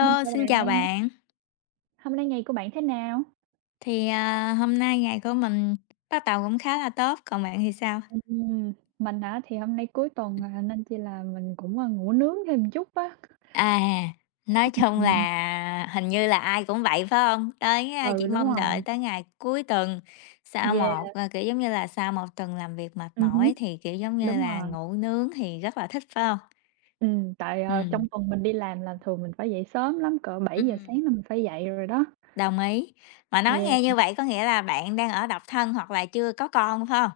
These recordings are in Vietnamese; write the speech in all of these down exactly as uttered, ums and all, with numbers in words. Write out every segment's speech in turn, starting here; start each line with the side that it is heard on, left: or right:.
right: Mình chào
left: xin chào
right: bạn,
left: bạn.
right: hôm nay ngày của bạn thế nào?
left: Thì, à, hôm nay ngày của mình bắt đầu cũng khá là tốt, còn bạn thì sao?
right: Ừm, mình hả? Thì hôm nay cuối tuần à, nên chỉ là mình cũng, a, ngủ nướng thêm chút á.
left: À, nói chung
right: Ừm,
left: là hình như là ai cũng vậy, phải không? Tới, a
right: ừ,
left: chỉ
right: đúng
left: mong
right: rồi.
left: đợi tới ngày cuối tuần, sau
right: Yeah,
left: một ờ, kiểu, giống như là, sau một tuần làm việc mệt
right: ừm hứm,
left: mỏi thì, kiểu, giống như
right: đúng
left: là,
right: rồi.
left: ngủ nướng thì rất là thích, phải không?
right: Ừm, tại, ờ,
left: Ừm,
right: trong tuần mình đi làm là thường mình phải dậy sớm lắm, cỡ bảy giờ
left: ừm,
right: sáng là mình phải dậy rồi đó.
left: đồng ý. Mà nói
right: Yeah,
left: nghe như vậy có nghĩa là bạn đang ở độc thân hoặc là chưa có con, phải không?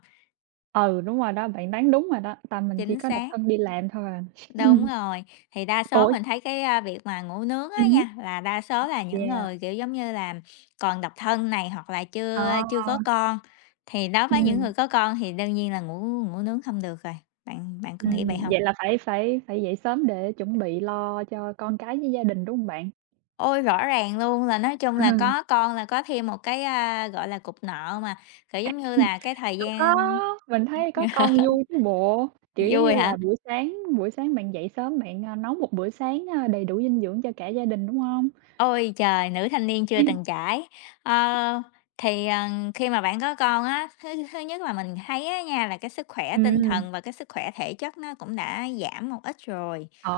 right: ừ, đúng rồi đó, bạn đoán đúng rồi đó, tại mình chỉ
left: Chính
right: có độc
left: xác.
right: thân đi làm thôi à.
left: Đúng rồi, thì đa số
right: Ủa?
left: mình thấy cái, a, việc mà ngủ nướng á
right: Ừm hứm.
left: nha, là đa số là những
right: Yeah,
left: người, kiểu, giống như là, còn độc thân này, hoặc là chưa
right: à,
left: chưa có con, thì đối với những người
right: ừm.
left: có con thì đương nhiên là ngủ ngủ nướng không được rồi, bạn bạn có nghĩ vậy
right: Ừm,
left: không?
right: vậy là phải phải phải dậy sớm để chuẩn bị lo cho con cái với gia đình, đúng hông bạn?
left: Ôi, rõ ràng luôn là nói chung
right: Ờ,
left: là có con là có thêm một cái, a, gọi là, cục nợ mà, kiểu, giống như
right: ừm,
left: là, cái thời
right: đâu có,
left: gian
right: mình thấy có con vui chứ bộ, kiểu, giống như
left: vui hả?
right: là, buổi sáng buổi sáng bạn dậy sớm bạn, a, nấu một bữa sáng, a, đầy đủ dinh dưỡng cho cả gia đình, đúng hông?
left: Ôi trời, nữ thanh niên chưa từng trải. Ờ, thì, ờ, khi mà bạn có con á, thứ thứ nhất là mình thấy á nha, là cái sức khỏe tinh
right: Ừm,
left: thần và cái sức khỏe thể chất nó cũng đã giảm một ít rồi.
right: ồ,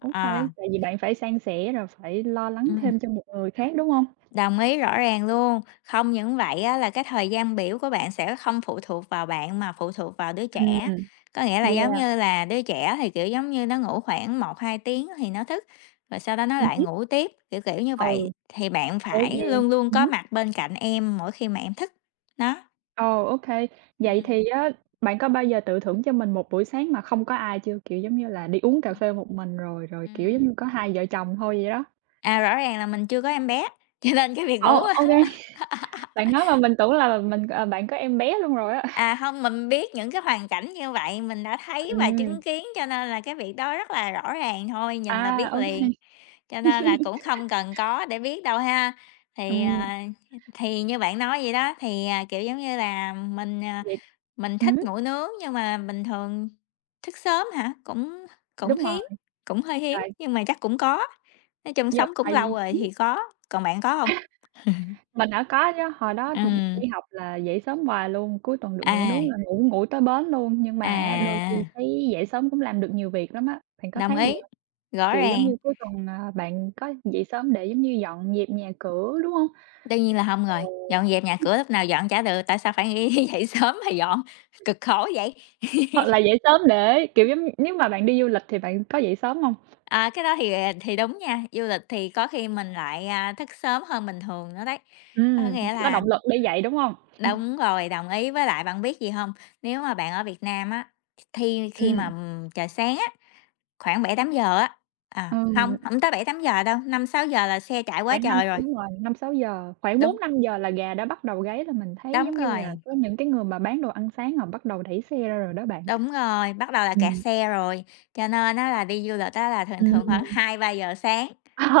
right: OK,
left: Ờ,
right: tại vì bạn phải san sẻ rồi phải lo lắng thêm cho một người khác, đúng hông?
left: Đồng ý rõ ràng luôn. Không những vậy á, là cái thời gian biểu của bạn sẽ không phụ thuộc vào bạn mà phụ thuộc vào đứa trẻ.
right: Ừm,
left: Có nghĩa là giống
right: yeah,
left: như là đứa trẻ thì kiểu giống như nó ngủ khoảng một hai tiếng thì nó thức, rồi sau đó nó
right: ừm
left: lại
right: hứm,
left: ngủ tiếp, kiểu kiểu như vậy.
right: ừ,
left: Thì bạn
right: ủa,
left: phải
right: vậy
left: luôn luôn
right: ừm
left: có
right: hứm.
left: mặt bên cạnh em mỗi khi mà em thức. Đó.
right: Ồ, ô, vậy
left: Ừm.
right: thì á, bạn có bao giờ tự thưởng cho mình một buổi sáng mà không có ai chưa? Kiểu, giống như là, đi uống cà phê một mình rồi rồi, kiểu, giống
left: Ừm.
right: như, có hai vợ chồng thôi vậy đó.
left: À, rõ ràng là mình chưa có em bé, cho nên cái việc
right: Ồ,
left: ngủ
right: ô. Bạn nói mà mình tưởng là mình ờ, bạn có em bé luôn rồi á.
left: À, không mình biết những cái hoàn cảnh như vậy mình đã thấy
right: Ừ,
left: và chứng kiến, cho nên là cái việc đó rất là rõ ràng thôi, nhìn là
right: à,
left: biết
right: ô.
left: liền, cho nên là cũng không cần có để biết đâu ha.
right: Ừ,
left: Thì, à, thì như bạn nói vậy đó, thì, à, kiểu, giống như là, mình, à,
right: vậy
left: mình
right: ừm,
left: thích ngủ nướng nhưng mà bình thường thức sớm hả? Cũng cũng
right: đúng rồi,
left: hiếm, cũng hơi hiếm,
right: tại
left: nhưng mà chắc cũng có, nói chung
right: như
left: sống cũng
right: tại
left: lâu
right: vì
left: rồi
right: ừm,
left: thì có, còn bạn có không?
right: mình hả? Có chứ, hồi đó
left: Ừm,
right: đi học là dậy sớm hoài luôn, cuối tuần được ngủ
left: à,
right: nướng là ngủ ngủ tới bến luôn, nhưng mà đôi khi
left: à.
right: thấy dậy sớm cũng làm được nhiều việc lắm á. Bạn có
left: Đồng
right: thấy gì?
left: ý, rõ
right: Kiểu, giống
left: ràng,
right: như cuối tuần, à, bạn có dậy sớm để, giống như, dọn dẹp nhà cửa, đúng hông?
left: đương nhiên là hông rồi,
right: Rồi
left: dọn dẹp nhà cửa lúc nào dọn chả được, tại sao phải nghĩ dậy sớm mà dọn, cực khổ vậy.
right: hoặc là dậy sớm để, kiểu, giống nếu mà bạn đi du lịch thì bạn có dậy sớm hông?
left: À, cái đó thì, à, thì đúng nha, du lịch thì có khi mình lại, à, thức sớm hơn bình thường nữa đấy. Có
right: Ừm,
left: nghĩa
right: có
left: là
right: động lực để dậy, đúng hông?
left: đúng rồi, đồng ý, với lại bạn biết gì hông? Nếu mà bạn ở Việt Nam á, thi khi mà,
right: Ừm,
left: ừm, trời sáng á, khoảng bảy tám giờ á, à,
right: ừm,
left: hông, hổng tới bảy tám giờ đâu, năm sáu giờ là xe chạy quá
right: khoảng năm
left: trời rồi.
right: đúng rồi, năm sáu giờ khoảng
left: Đúng,
right: bốn năm giờ là gà đã bắt đầu gáy là mình thấy,
left: đúng
right: giống như là,
left: rồi.
right: có những cái người mà bán đồ ăn sáng họ bắt đầu đẩy xe ra rồi đó bạn.
left: Đúng rồi, bắt đầu là kẹt
right: Ừm,
left: xe rồi, cho nên á là đi du lịch á là thường thường
right: ừm.
left: khoảng hai ba giờ sáng.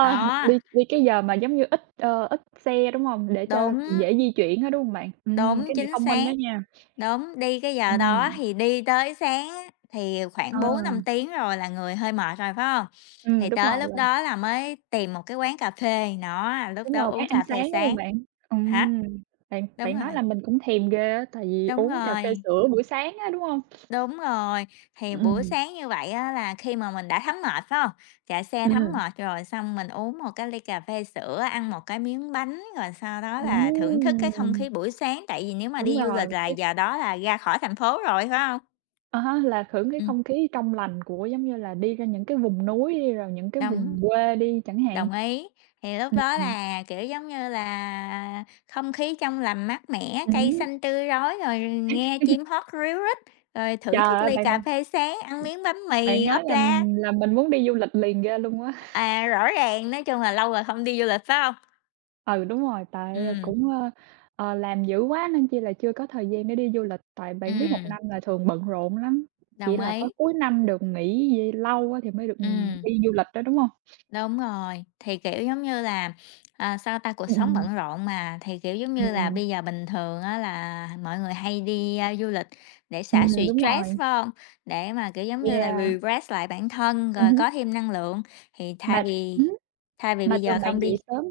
left: Ờ. Đó,
right: đi đi cái giờ mà, giống như, ít, ờ, ít xe, đúng hông? Để cho
left: đúng,
right: dễ di chuyển á, đúng hông bạn? Ừm,
left: đúng,
right: cái này
left: chính
right: thông minh
left: xác,
right: đó nha.
left: đúng, đi cái giờ đó
right: Ừm.
left: thì đi tới sáng á thì khoảng
right: Ờ,
left: bốn năm tiếng rồi là người hơi mệt rồi, phải không?
right: ừm,
left: Thì
right: đúng rồi
left: tới lúc
right: rồi,
left: đó là mới tìm một cái quán cà phê, nó lúc
right: đúng
left: đó
right: rồi,
left: uống
right: quán ăn
left: cà phê
right: sáng, đúng hông
left: sáng.
right: bạn?
left: Hả?
right: Ừm, bạn
left: Đúng
right: bạn nói
left: rồi,
right: làm mình cũng thèm ghê á, tại vì
left: đúng
right: uống cà phê
left: rồi.
right: sữa buổi sáng á, đúng hông?
left: Đúng rồi, thì buổi
right: Ừm,
left: sáng như vậy á là khi mà mình đã thấm mệt, phải không? Chạy xe thấm
right: ừm,
left: mệt rồi xong mình uống một cái ly cà phê sữa, ăn một cái miếng bánh, rồi sau đó là thưởng thức cái
right: ừm,
left: không khí buổi sáng, tại vì nếu mà
right: đúng
left: đi du lịch
right: rồi,
left: là
right: cái
left: giờ đó là ra khỏi thành phố rồi, phải không?
right: à há, là hưởng cái
left: Ừm,
right: không khí trong lành của giống như là đi ra những cái vùng núi đi, rồi những cái
left: đồng
right: vùng quê đi chẳng hạn.
left: đồng ý. Thì lúc
right: Ừm,
left: đó
right: ừm,
left: là, kiểu, giống như là, không khí trong lành mát mẻ, cây
right: ừm.
left: xanh tươi rói, rồi nghe chim hót ríu rít, rồi
right: Trời
left: thưởng thức
right: ơi,
left: ly
right: bạn
left: cà
right: là
left: phê sáng, ăn miếng bánh
right: bạn
left: mì
right: nói
left: ốp
right: làm
left: la.
right: làm mình muốn đi du lịch liền ghê luôn á.
left: À, rõ ràng, nói chung là lâu rồi không đi du lịch, phải không?
right: Ừ, đúng rồi, tại ờ,
left: Ừm,
right: cũng, ơ, ờ, làm dữ quá nên chỉ là chưa có thời gian để đi du lịch, tại bạn biết một
left: ừm,
right: năm là thường bận rộn lắm, chỉ
left: đồng
right: là có
left: ý.
right: cuối năm được nghỉ d lâu á thì mới được
left: Ừm,
right: đi du lịch đó, đúng không?
left: đúng rồi, thì, kiểu, giống như là, à, sao ta, cuộc sống
right: Ừm,
left: bận rộn mà, thì, kiểu, giống như là,
right: ừm,
left: bây giờ bình thường á là mọi người hay đi, a, du lịch để xả
right: ừm,
left: stress,
right: đúng
left: phải
right: rồi,
left: không? Để mà, kiểu, giống như là,
right: yeah,
left: refresh lại bản thân, rồi
right: ừm
left: có thêm năng lượng, thì thay
right: mà
left: vì
right: ừm
left: thay vì
right: mà
left: bây giờ
right: thường
left: không
right: bạn
left: đi.
right: dậy sớm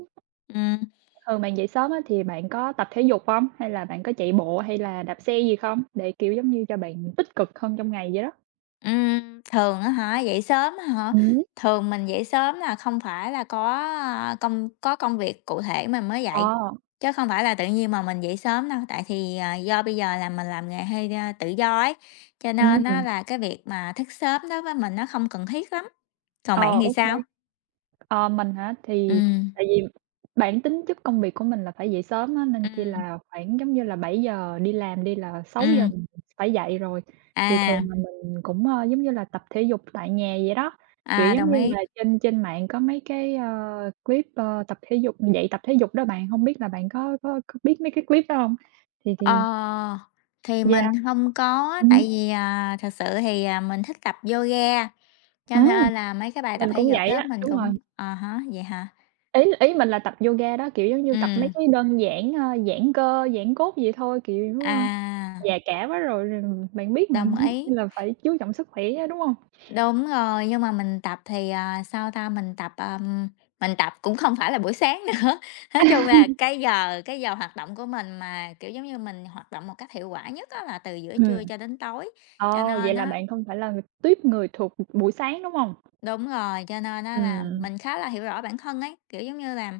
right: thường bạn dậy sớm á thì bạn có tập thể dục không? Hay là bạn có chạy bộ hay là đạp xe gì không? Để, kiểu, giống như, cho bạn tích cực hơn trong ngày vậy đó.
left: Ừm, thường á hả, dậy sớm á hả?
right: Ừm.
left: Thường mình dậy sớm là không phải là có, a, công có công việc cụ thể mình mới dậy,
right: Ờ,
left: chứ không phải là tự nhiên mà mình dậy sớm đâu. Tại thì, à, do bây giờ là mình làm nghề hơi, a, tự do ấy, cho nên nó
right: ừm.
left: là cái việc mà thức sớm đối với mình nó không cần thiết lắm. Còn bạn
right: Ờ,
left: thì
right: ô
left: sao?
right: kê. Ờ, mình hả? Thì
left: Ừm,
right: tại vì bản tính chất công việc của mình là phải dậy sớm á, nên chỉ
left: ừm,
right: là khoảng, giống như là, bảy giờ đi làm đi là sáu giờ
left: ừm,
right: mình phải dậy rồi. Thì
left: à,
right: thường là mình cũng, ơ, giống như là, tập thể dục tại nhà vậy đó, kiểu,
left: à,
right: giống
left: đồng
right: như
left: ý.
right: là, trên trên mạng có mấy cái, ơ, clip, ơ, tập thể dục dậy tập thể dục đó bạn, hông biết là bạn có có có biết mấy cái clip đó hông? Thì thì
left: Ờ, thì
right: yeah.
left: mình không có,
right: Ừm,
left: tại vì, à, thật sự thì, à, mình thích tập yoga, cho
right: ừm,
left: nên là mấy cái bài tập
right: mình
left: thể
right: cũng
left: dục
right: vậy
left: đó
right: á,
left: mình
right: đúng rồi.
left: cũng ờ hả vậy hả?
right: Ý ý mình là tập yoga đó, kiểu, giống như
left: ừ
right: tập mấy cái đơn giản, ơ, giãn cơ, giãn cốt vậy thôi, kiểu, ơ,
left: à,
right: già cả quá rồi rồi bạn biết mà,
left: đồng
right: nên chi
left: ý.
right: là phải chú trọng sức khỏe á, đúng hông?
left: Đúng rồi, nhưng mà mình tập thì, à, sao ta, mình tập, ờm, mình tập cũng không phải là buổi sáng nữa. Nói chung là cái giờ cái giờ hoạt động của mình mà, kiểu, giống như, mình hoạt động một cách hiệu quả nhất á là từ giữa
right: Ừm,
left: trưa cho đến tối, cho
right: ờ,
left: nên
right: vậy là
left: á
right: bạn không phải là người tuýp người thuộc buổi sáng, đúng hông?
left: đúng rồi, cho nên á là
right: Ừm,
left: mình khá là hiểu rõ bản thân ấy, kiểu, giống như là,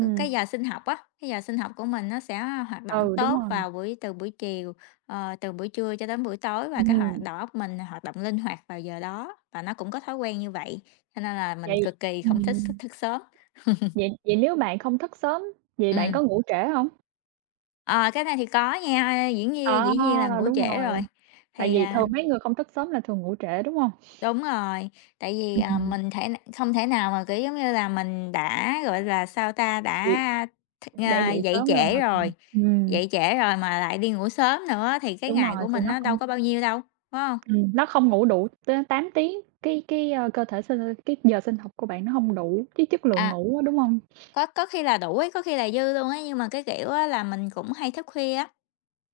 left: c cái giờ sinh học á, cái giờ sinh học của mình nó sẽ hoạt động
right: Ừ, đúng
left: tốt
right: rồi.
left: vào buổi từ buổi chiều, ờ, từ buổi trưa cho đến buổi tối và cái hoạt
right: Ừm.
left: đầu óc mình hoạt động linh hoạt vào giờ đó, và nó cũng có thói quen như vậy, cho nên là mình
right: Vậy
left: cực kỳ không thích s
right: ừm,
left: thức sớm.
right: vậy vậy nếu bạn không thức sớm, vậy bạn
left: ừ
right: có ngủ trễ hông?
left: ờ, cái này thì có nha, diễn nhiên
right: À,
left: dĩ nhiên là ngủ
right: đúng
left: trễ
right: rồi,
left: rồi.
right: tại
left: Thì,
right: vì
left: à
right: thường mấy người không thức sớm là thường ngủ trễ, đúng hông?
left: Đúng rồi, tại vì, à,
right: Ừm.
left: mình thể không thể nào mà, kiểu, giống như là, mình đã, gọi là, sao ta,
right: Việc
left: đã th
right: đã
left: à,
right: dậy
left: dậy
right: sớm rồi mà
left: trễ
right: còn
left: rồi,
right: ừm.
left: dậy trễ rồi mà lại đi ngủ sớm nữa thì cái
right: Đúng
left: ngày
right: rồi,
left: của
right: thì
left: mình
right: nó
left: nó đâu
right: không
left: có bao nhiêu đâu, phải không?
right: ừm, nó không ngủ đủ tới tám tiếng, cái cái, ơ, cơ thể sinh cái giờ sinh học của bạn nó hông đủ cái chất lượng
left: À,
right: ngủ á, đúng hông?
left: có có khi là đủ ấy, có khi là dư luôn ấy, nhưng mà cái kiểu á là mình cũng hay thức khuya á,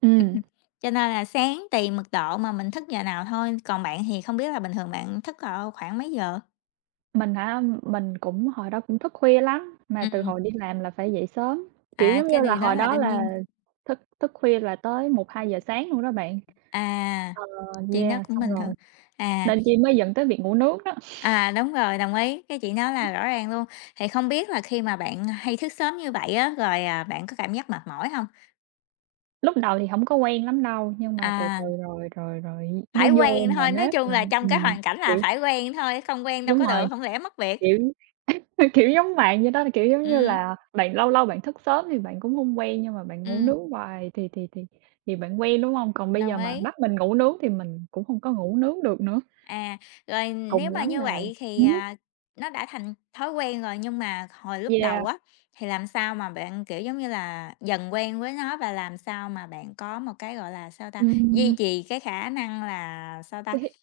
right: Ừm,
left: cho nên là sáng tùy mức độ mà mình thức giờ nào thôi. Còn bạn thì không biết là bình thường bạn thức, ờ, khoảng mấy giờ?
right: mình hả, mình cũng hồi đó cũng thức khuya lắm, mà từ
left: Ừm,
right: hồi đi làm là phải dậy sớm, kiểu,
left: à,
right: giống như
left: cái
right: là,
left: điều đó
right: hồi
left: là
right: đó
left: đương
right: là
left: nhiên
right: thức thức khuya là tới một hai giờ sáng luôn đó bạn.
left: à,
right: Ờ,
left: chuyện đó
right: yeah,
left: cũng
right: xong
left: bình thường.
right: rồi,
left: À.
right: nên chi mới dẫn tới việc ngủ nướng đó.
left: À, đúng rồi, đồng ý, cái chị nói là rõ ràng luôn. Thì không biết là khi mà bạn hay thức sớm như vậy á, rồi, à, bạn có cảm giác mệt mỏi không?
right: Lúc đầu thì hổng có quen lắm đâu, nhưng mà từ
left: À,
right: từ rồi rồi rồi nó
left: phải
right: vô
left: quen
right: nề
left: thôi, nói
right: nếp
left: chung
right: và
left: là trong cái
right: ừm,
left: hoàn cảnh là
right: kiểu
left: phải quen thôi, không quen đâu
right: đúng
left: có được,
right: rồi,
left: không lẽ mất việc.
right: kiểu kiểu giống bạn vậy đó, là, kiểu, giống như
left: Ừm,
right: là bạn lâu lâu bạn thức sớm thì bạn cũng không quen, nhưng mà bạn ngủ
left: ừm,
right: nướng hoài thì thì thì thì bạn quen, đúng không? Còn bây
left: đồng
right: giờ mà
left: ý.
right: bắt mình ngủ nướng thì mình cũng không có ngủ nướng được nữa,
left: À, rồi nếu
right: cùng
left: mà
right: lắm
left: như
right: là
left: vậy thì,
right: ừm hứm,
left: à, nó đã thành thói quen rồi, nhưng mà hồi lúc
right: yeah,
left: đầu á, thì làm sao mà bạn, kiểu, giống như là, dần quen với nó và làm sao mà bạn có một cái, gọi là, sao ta, duy
right: ừm,
left: trì cái khả năng là, sao ta
right: cái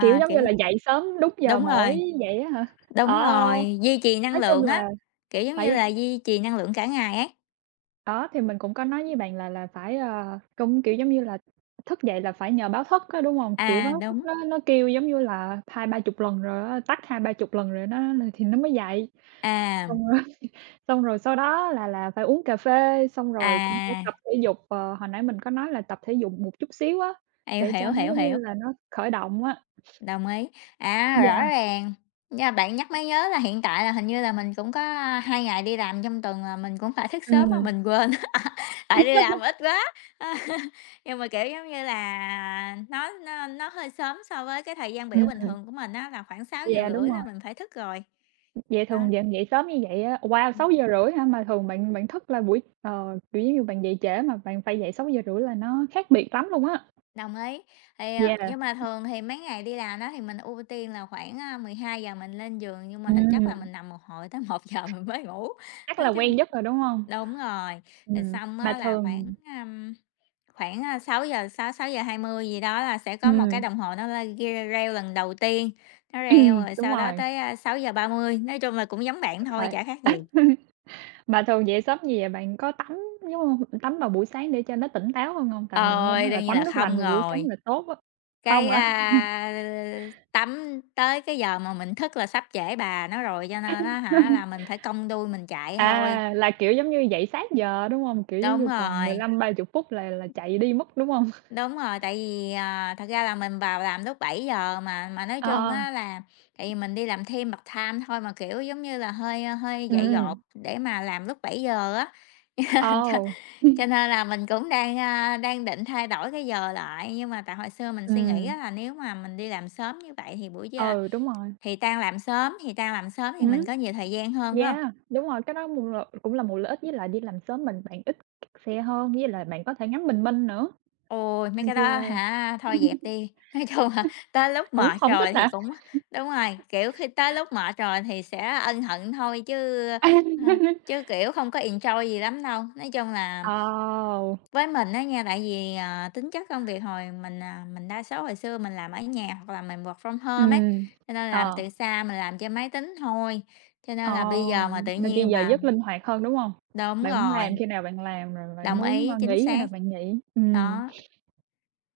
right: kiểu, giống
left: kiểu
right: như là, dậy sớm đúng giờ
left: đúng
right: mỗi
left: rồi,
right: vậy á hả? Ờ,
left: đúng rồi, duy trì năng
right: nói chung
left: lượng
right: là
left: á, kiểu, giống
right: phải.
left: như là, duy trì năng lượng cả ngày ấy.
right: Đó, thì mình cũng có nói với bạn là là phải, ờ, cũng, kiểu, giống như là, thức dậy là phải nhờ báo thức á, đúng hông? Kiểu,
left: À,
right: báo thức
left: đúng,
right: nó nó kêu giống như là hai ba chục lần rồi á, tách hai ba chục lần rồi nó thì nó mới dậy.
left: à,
right: Xong rồi, xong rồi sau đó là là phải uống cà phê, xong rồi cũng phải
left: à,
right: tập thể dục, ờ, hồi nãy mình có nói là tập thể dục một chút xíu á,
left: hiểu,
right: để cho
left: hiểu,
right: nó
left: hiểu,
right: giống như
left: hiểu,
right: là nó khởi động á.
left: đồng ý. À, rõ
right: Yeah,
left: ràng, nha, bạn nhắc mới nhớ là hiện tại là hình như là mình cũng có hai ngày đi làm trong tuần là mình cũng phải thức sớm mà
right: ừm,
left: mình quên, tại đi làm ít quá. Nhưng mà, kiểu, giống như là, nó nó nó hơi sớm so với cái thời gian biểu bình
right: ừm,
left: thường của mình á, là khoảng sáu
right: yeah,
left: giờ
right: đúng
left: rưỡi là
right: rồi.
left: mình phải thức rồi.
right: Vậy
left: Đó.
right: thường dậy dậy sớm như vậy á, wow, sáu giờ rưỡi hả? Mà thường bạn bạn thức là buổi ờ, kiểu, giống như bạn dậy trễ mà bạn phải dậy sáu giờ rưỡi là nó khác biệt lắm luôn á.
left: Đồng ý. Thì, ờ,
right: Yeah,
left: nhưng mà thường thì mấy ngày đi làm đó thì mình ưu tiên là khoảng, ờ, mười hai giờ mình lên giường, nhưng mà thực chất là
right: ừm,
left: mình nằm một hồi tới một giờ mình mới ngủ.
right: chắc là
left: Nói
right: quen
left: chung
right: giấc rồi, đúng hông?
left: đúng rồi, rồi
right: Ừm,
left: xong
right: mà
left: á là khoảng,
right: thường
left: ờm, khoảng, ờ, sáu giờ sáu sáu giờ hai mươi gì đó là sẽ có một cái
right: ừm,
left: đồng hồ nó lên re reo lần đầu tiên, nó reo
right: ừm,
left: rồi
right: đúng
left: sau đó
right: rồi,
left: tới, ờ, sáu giờ ba mươi. Nói chung là cũng giống bạn thôi,
right: phải.
left: chả khác gì.
right: Mà thường dậy sớm như vậy bạn có tắm, giống hông? Tắm vào buổi sáng để cho nó tỉnh táo hơn hông? Tại mình nghe
left: Ôi,
right: nói là
left: đương nhiên là
right: tắm nước lạnh
left: không
right: vào buổi sáng
left: rồi.
right: là tốt á.
left: Cái,
right: Hông hả?
left: a, Tắm tới cái giờ mà mình thức là sắp trễ bà nó rồi, cho nên á hả là mình phải cong đuôi mình chạy thôi.
right: À, là, kiểu, giống như dậy sát giờ, đúng hông? Kiểu, giống
left: Đúng
right: như còn mười
left: rồi,
right: lăm ba chục phút là là chạy đi mất, đúng hông?
left: đúng rồi, tại vì, à, thật ra là mình vào làm lúc bảy giờ mà mà nói chung
right: Ờ,
left: á là tại vì mình đi làm thêm part-time thôi mà, kiểu, giống như là, hơi, à, hơi dại dột
right: ừm,
left: để mà làm lúc bảy giờ á. Cho
right: ồ,
left: cho nên là mình cũng đang, a, đang định thay đổi cái giờ lại, nhưng mà tại hồi xưa mình suy nghĩ
right: ừm,
left: á là nếu mà mình đi làm sớm như vậy thì buổi d
right: ừ, đúng rồi,
left: thì tan làm sớm, thì tan làm sớm thì mình
right: ừm,
left: có nhiều thời gian hơn, phải hông?
right: yeah, đúng rồi, cái đó mùng là cũng là một lợi ích, với lại đi làm sớm mình bạn ít xe hơn, với lại bạn có thể ngắm bình minh nữa,
left: Ôi, mấy
right: nên
left: cái
right: chi
left: đó
right: là
left: hả, thôi dẹp đi, nói chung là tới lúc
right: cũng
left: mệt
right: hổng thích
left: rồi thì
right: hả?
left: cũng đúng rồi, kiểu, khi tới lúc mệt rồi thì sẽ ân hận thôi chứ, ơ, chứ, kiểu, không có enjoy gì lắm đâu. Nói chung là
right: Ồ,
left: với mình đó nha, tại vì, ờ, tính chất công việc hồi mình, à, mình đa số hồi xưa mình làm ở nhà hoặc là mình work from home ấy,
right: ừm,
left: cho nên làm
right: ờ,
left: từ xa, mình làm trên máy tính thôi, cho nên là bây giờ
right: ồ,
left: mà tự
right: nên chi
left: nhiên
right: giờ
left: vào
right: giấc linh hoạt hơn, đúng hông?
left: đúng
right: Bạn muốn làm
left: rồi.
right: khi nào bạn làm, rồi bạn
left: Đồng
right: muốn,
left: ý,
right: ơ,
left: chính
right: nghỉ khi
left: xác.
right: nào bạn nghỉ, ừm.
left: Đó,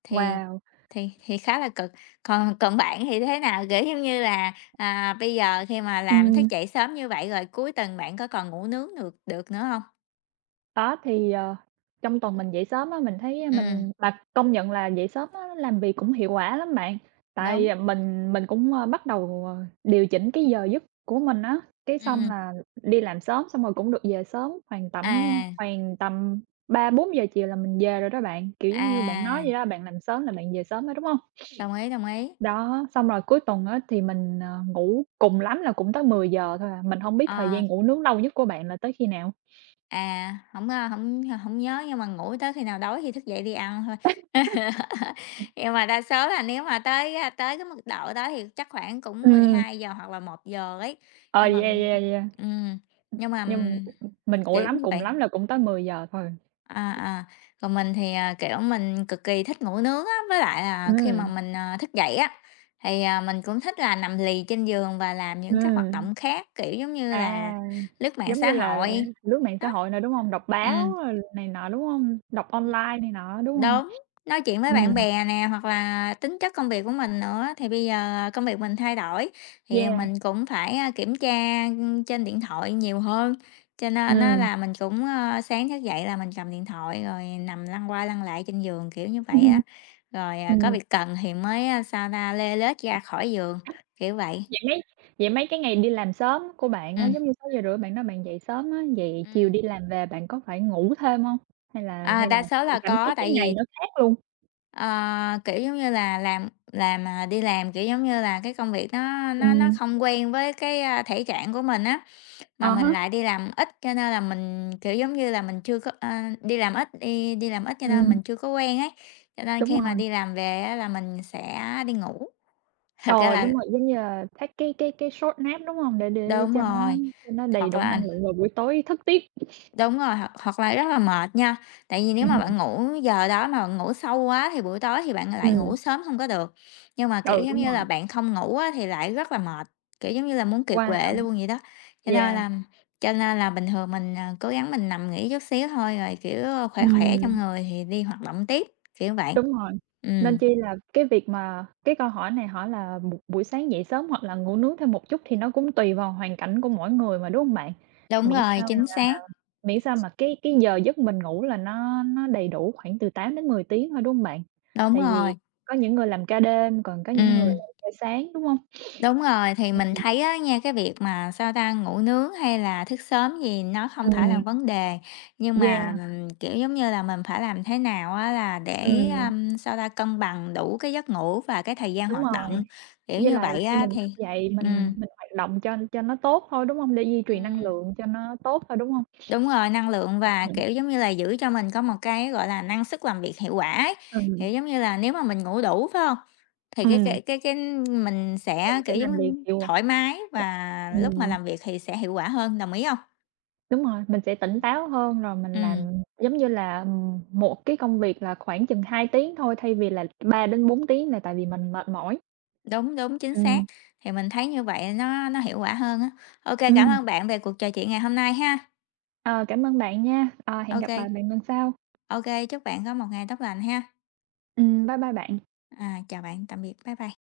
left: thì
right: Wow!
left: thì thì khá là cực. Còn còn bạn thì thế nào? Kiểu, giống như là, à, bây giờ khi mà làm thức
right: Ừm,
left: dậy sớm như vậy rồi cuối tuần bạn có còn ngủ nướng được được nữa không?
right: đó, thì, ờ, trong tuần mình dậy sớm á, mình thấy
left: Ừm,
right: mình mà công nhận là dậy sớm á làm việc cũng hiệu quả lắm bạn. Tại
left: đúng,
right: à, mình mình cũng, ơ, bắt đầu, ờ, điều chỉnh cái giờ giấc của mình á, cái xong
left: ừm,
right: là đi làm sớm xong rồi cũng được về sớm, khoảng tầm
left: à,
right: khoảng tầm ba bốn giờ chiều là mình về rồi đó bạn. Kiểu, giống như bạn nói
left: à,
right: vậy đó, bạn làm sớm là bạn về sớm rồi, đúng không?
left: đồng ý, đồng ý.
right: Đó, xong rồi cuối tuần á thì mình, ờ, ngủ cùng lắm là cũng tới mười giờ thôi à, mình không biết thời
left: Ờ.
right: gian ngủ nướng lâu nhất của bạn là tới khi nào?
left: À, không a, không hổng nhớ nhưng mà ngủ tới khi nào đói thì thức dậy đi ăn thôi. Nhưng mà đa số là nếu mà tới, tới cái mức độ đó thì chắc khoảng cũng mười
right: Ừm.
left: hai giờ hoặc là một giờ ấy,
right: Ờ,
left: nhưng mà
right: yeah, yeah, yeah, yeah.
left: ừm, nhưng mà,
right: Nhưng mình ngủ
left: kiểu
right: lắm,
left: như
right: cùng
left: vậy.
right: lắm là cũng tới mười giờ thôi.
left: À, à, còn mình thì, à, kiểu, mình cực kỳ thích ngủ nướng á, với lại là khi mà
right: Ừm,
left: mình, à, thức dậy á, thì, à, mình cũng thích là nằm lì trên giường và làm những cái hoạt
right: ừm,
left: động khác, kiểu, giống như
right: à,
left: là lướt mạng
right: giống
left: xã
right: như là là
left: hội,
right: lướt mạng xã
left: đó.
right: hội nè, đúng hông? Đọc
left: Ừ,
right: báo rồi này nọ, đúng hông? Đọc online này nọ, đúng hông?
left: đúng, nói chuyện với bạn
right: Ừm,
left: bè nè, hoặc là tính chất công việc của mình nữa, thì bây giờ công việc mình thay đổi, thì
right: yeah,
left: mình cũng phải, a, kiểm tra, trên điện thoại nhiều hơn. Cho nên á
right: ừm,
left: là mình cũng, ơ, sáng thức dậy là mình cầm điện thoại rồi nằm lăn qua lăn lại trên giường, kiểu như vậy á. Rồi, à, có
right: ừm.
left: việc cần thì mới, a, sao ta, lê lết ra khỏi giường, kiểu vậy.
right: Vậy mấy vậy mấy cái ngày đi làm sớm của bạn á,
left: Ừm.
right: giống như sáu giờ rưỡi bạn nói bạn dậy sớm á, vậy chiều
left: Ừm.
right: đi làm về bạn có phải ngủ thêm hông? Hay là
left: À,
right: hay là
left: đa số
right: bạn
left: là
right: cảm thấy
left: có,
right: cái
left: tại
right: ngày
left: vì
right: nó khác luôn?
left: ờ, kiểu, giống như là, làm làm, à, đi làm, kiểu, giống như là, cái công việc nó nó nó
right: Ừm,
left: không quen với cái, a, thể trạng của mình á, mà
right: à
left: mình
right: há,
left: lại đi làm ít cho nên là mình, kiểu, giống như là, mình chưa có ơ, đi làm ít đi đi làm ít cho nên
right: ừm,
left: mình chưa có quen ấy, cho nên
right: đúng
left: khi mà
right: rồi.
left: đi làm về á là mình sẽ đi ngủ. Thật ra à
right: Ờ, đúng
left: là
right: rồi, giống như là take cái cái cái short nap, đúng hông? Để để
left: đúng
right: cho nó
left: rồi,
right: cho nó đầy
left: hoặc
right: đủ
left: là
right: năng lượng vào buổi tối thức tiếp.
left: đúng rồi, hoặc hoặc là rất là mệt nha. Tại vì nếu mà
right: Ừm,
left: bạn ngủ giờ đó mà bạn ngủ sâu quá thì buổi tối thì bạn lại ngủ
right: ừm,
left: sớm không có được. Nhưng mà, kiểu,
right: ừ,
left: giống
right: đúng
left: như là
right: rồi.
left: bạn không ngủ á thì lại rất là mệt, kiểu, giống như là muốn kiệt
right: Qua
left: quệ luôn vậy đó. Cho nên
right: yeah,
left: là cho nên là bình thường mình, à, cố gắng mình nằm nghỉ chút xíu thôi rồi, kiểu, khỏe khỏe trong
right: ừm,
left: người thì đi hoạt động tiếp, kiểu vậy.
right: đúng rồi. Nên
left: Ừm,
right: chi là cái việc mà cái câu hỏi này hỏi là một buổi sáng dậy sớm hoặc là ngủ nướng thêm một chút thì nó cũng tùy vào hoàn cảnh của mỗi người mà, đúng hông bạn?
left: đúng
right: Miễn
left: rồi,
right: sao
left: chính xác,
right: miễn sao mà cái cái giờ giấc mình ngủ là nó nó đầy đủ khoảng từ tám đến mười tiếng thôi, đúng hông bạn?
left: đúng
right: Tại
left: rồi,
right: vì có những người làm ca đêm, còn có những người
left: ừm.
right: làm ca sáng, đúng hông?
left: Đúng rồi, thì mình thấy á nha, cái việc mà, sao ta, ngủ nướng hay là thức sớm gì nó không phải là
right: Ừm.
left: vấn đề, nhưng mà
right: Yeah,
left: mình, kiểu, giống như là, mình phải làm thế nào á là để,
right: ừm,
left: ưm, sao ta, cân bằng đủ cái giấc ngủ và cái thời gian
right: đúng
left: hoạt
right: rồi.
left: động, kiểu
right: Với
left: như
right: lại
left: vậy
right: khi
left: á
right: mình
left: thì
right: thức dậy mình
left: ừm.
right: mình hoạt động cho cho nó tốt thôi, đúng hông? Để duy trì năng
left: Ừm.
right: lượng cho nó tốt thôi, đúng hông?
left: Đúng rồi, năng lượng và,
right: Ừm,
left: kiểu, giống như là, giữ cho mình có một cái, gọi là, năng suất làm việc hiệu quả ấy. Kiểu,
right: ừm,
left: giống như là, nếu mà mình ngủ đủ, phải hông? Thì cái
right: ừm,
left: cái cái cái mình
right: mình
left: sẽ,
right: sẽ
left: kiểu, giống
right: làm việc
left: như,
right: hiệu
left: thoải mái
right: dạ,
left: và lúc mà
right: ừm,
left: làm việc thì sẽ hiệu quả hơn, đồng ý không?
right: đúng rồi, mình sẽ tỉnh
left: Ừm.
right: táo hơn rồi mình
left: Ừm,
right: làm giống như là, ừm, một cái công việc là khoảng chừng hai tiếng thôi thay vì là ba đến bốn tiếng là tại vì mình mệt mỏi.
left: đúng, đúng, chính xác.
right: Ừm,
left: Thì mình thấy như vậy nó nó hiệu quả hơn á. Ô, cảm
right: ừm,
left: ơn bạn về cuộc trò chuyện ngày hôm nay ha.
right: ờ, cảm ơn bạn nha, ờ,
left: ok
right: hẹn gặp
left: ok
right: lại bạn lần sau.
left: chúc bạn có một ngày tốt lành ha.
right: Ừm, bye bye bạn.
left: À, chào bạn, tạm biệt, bye bye.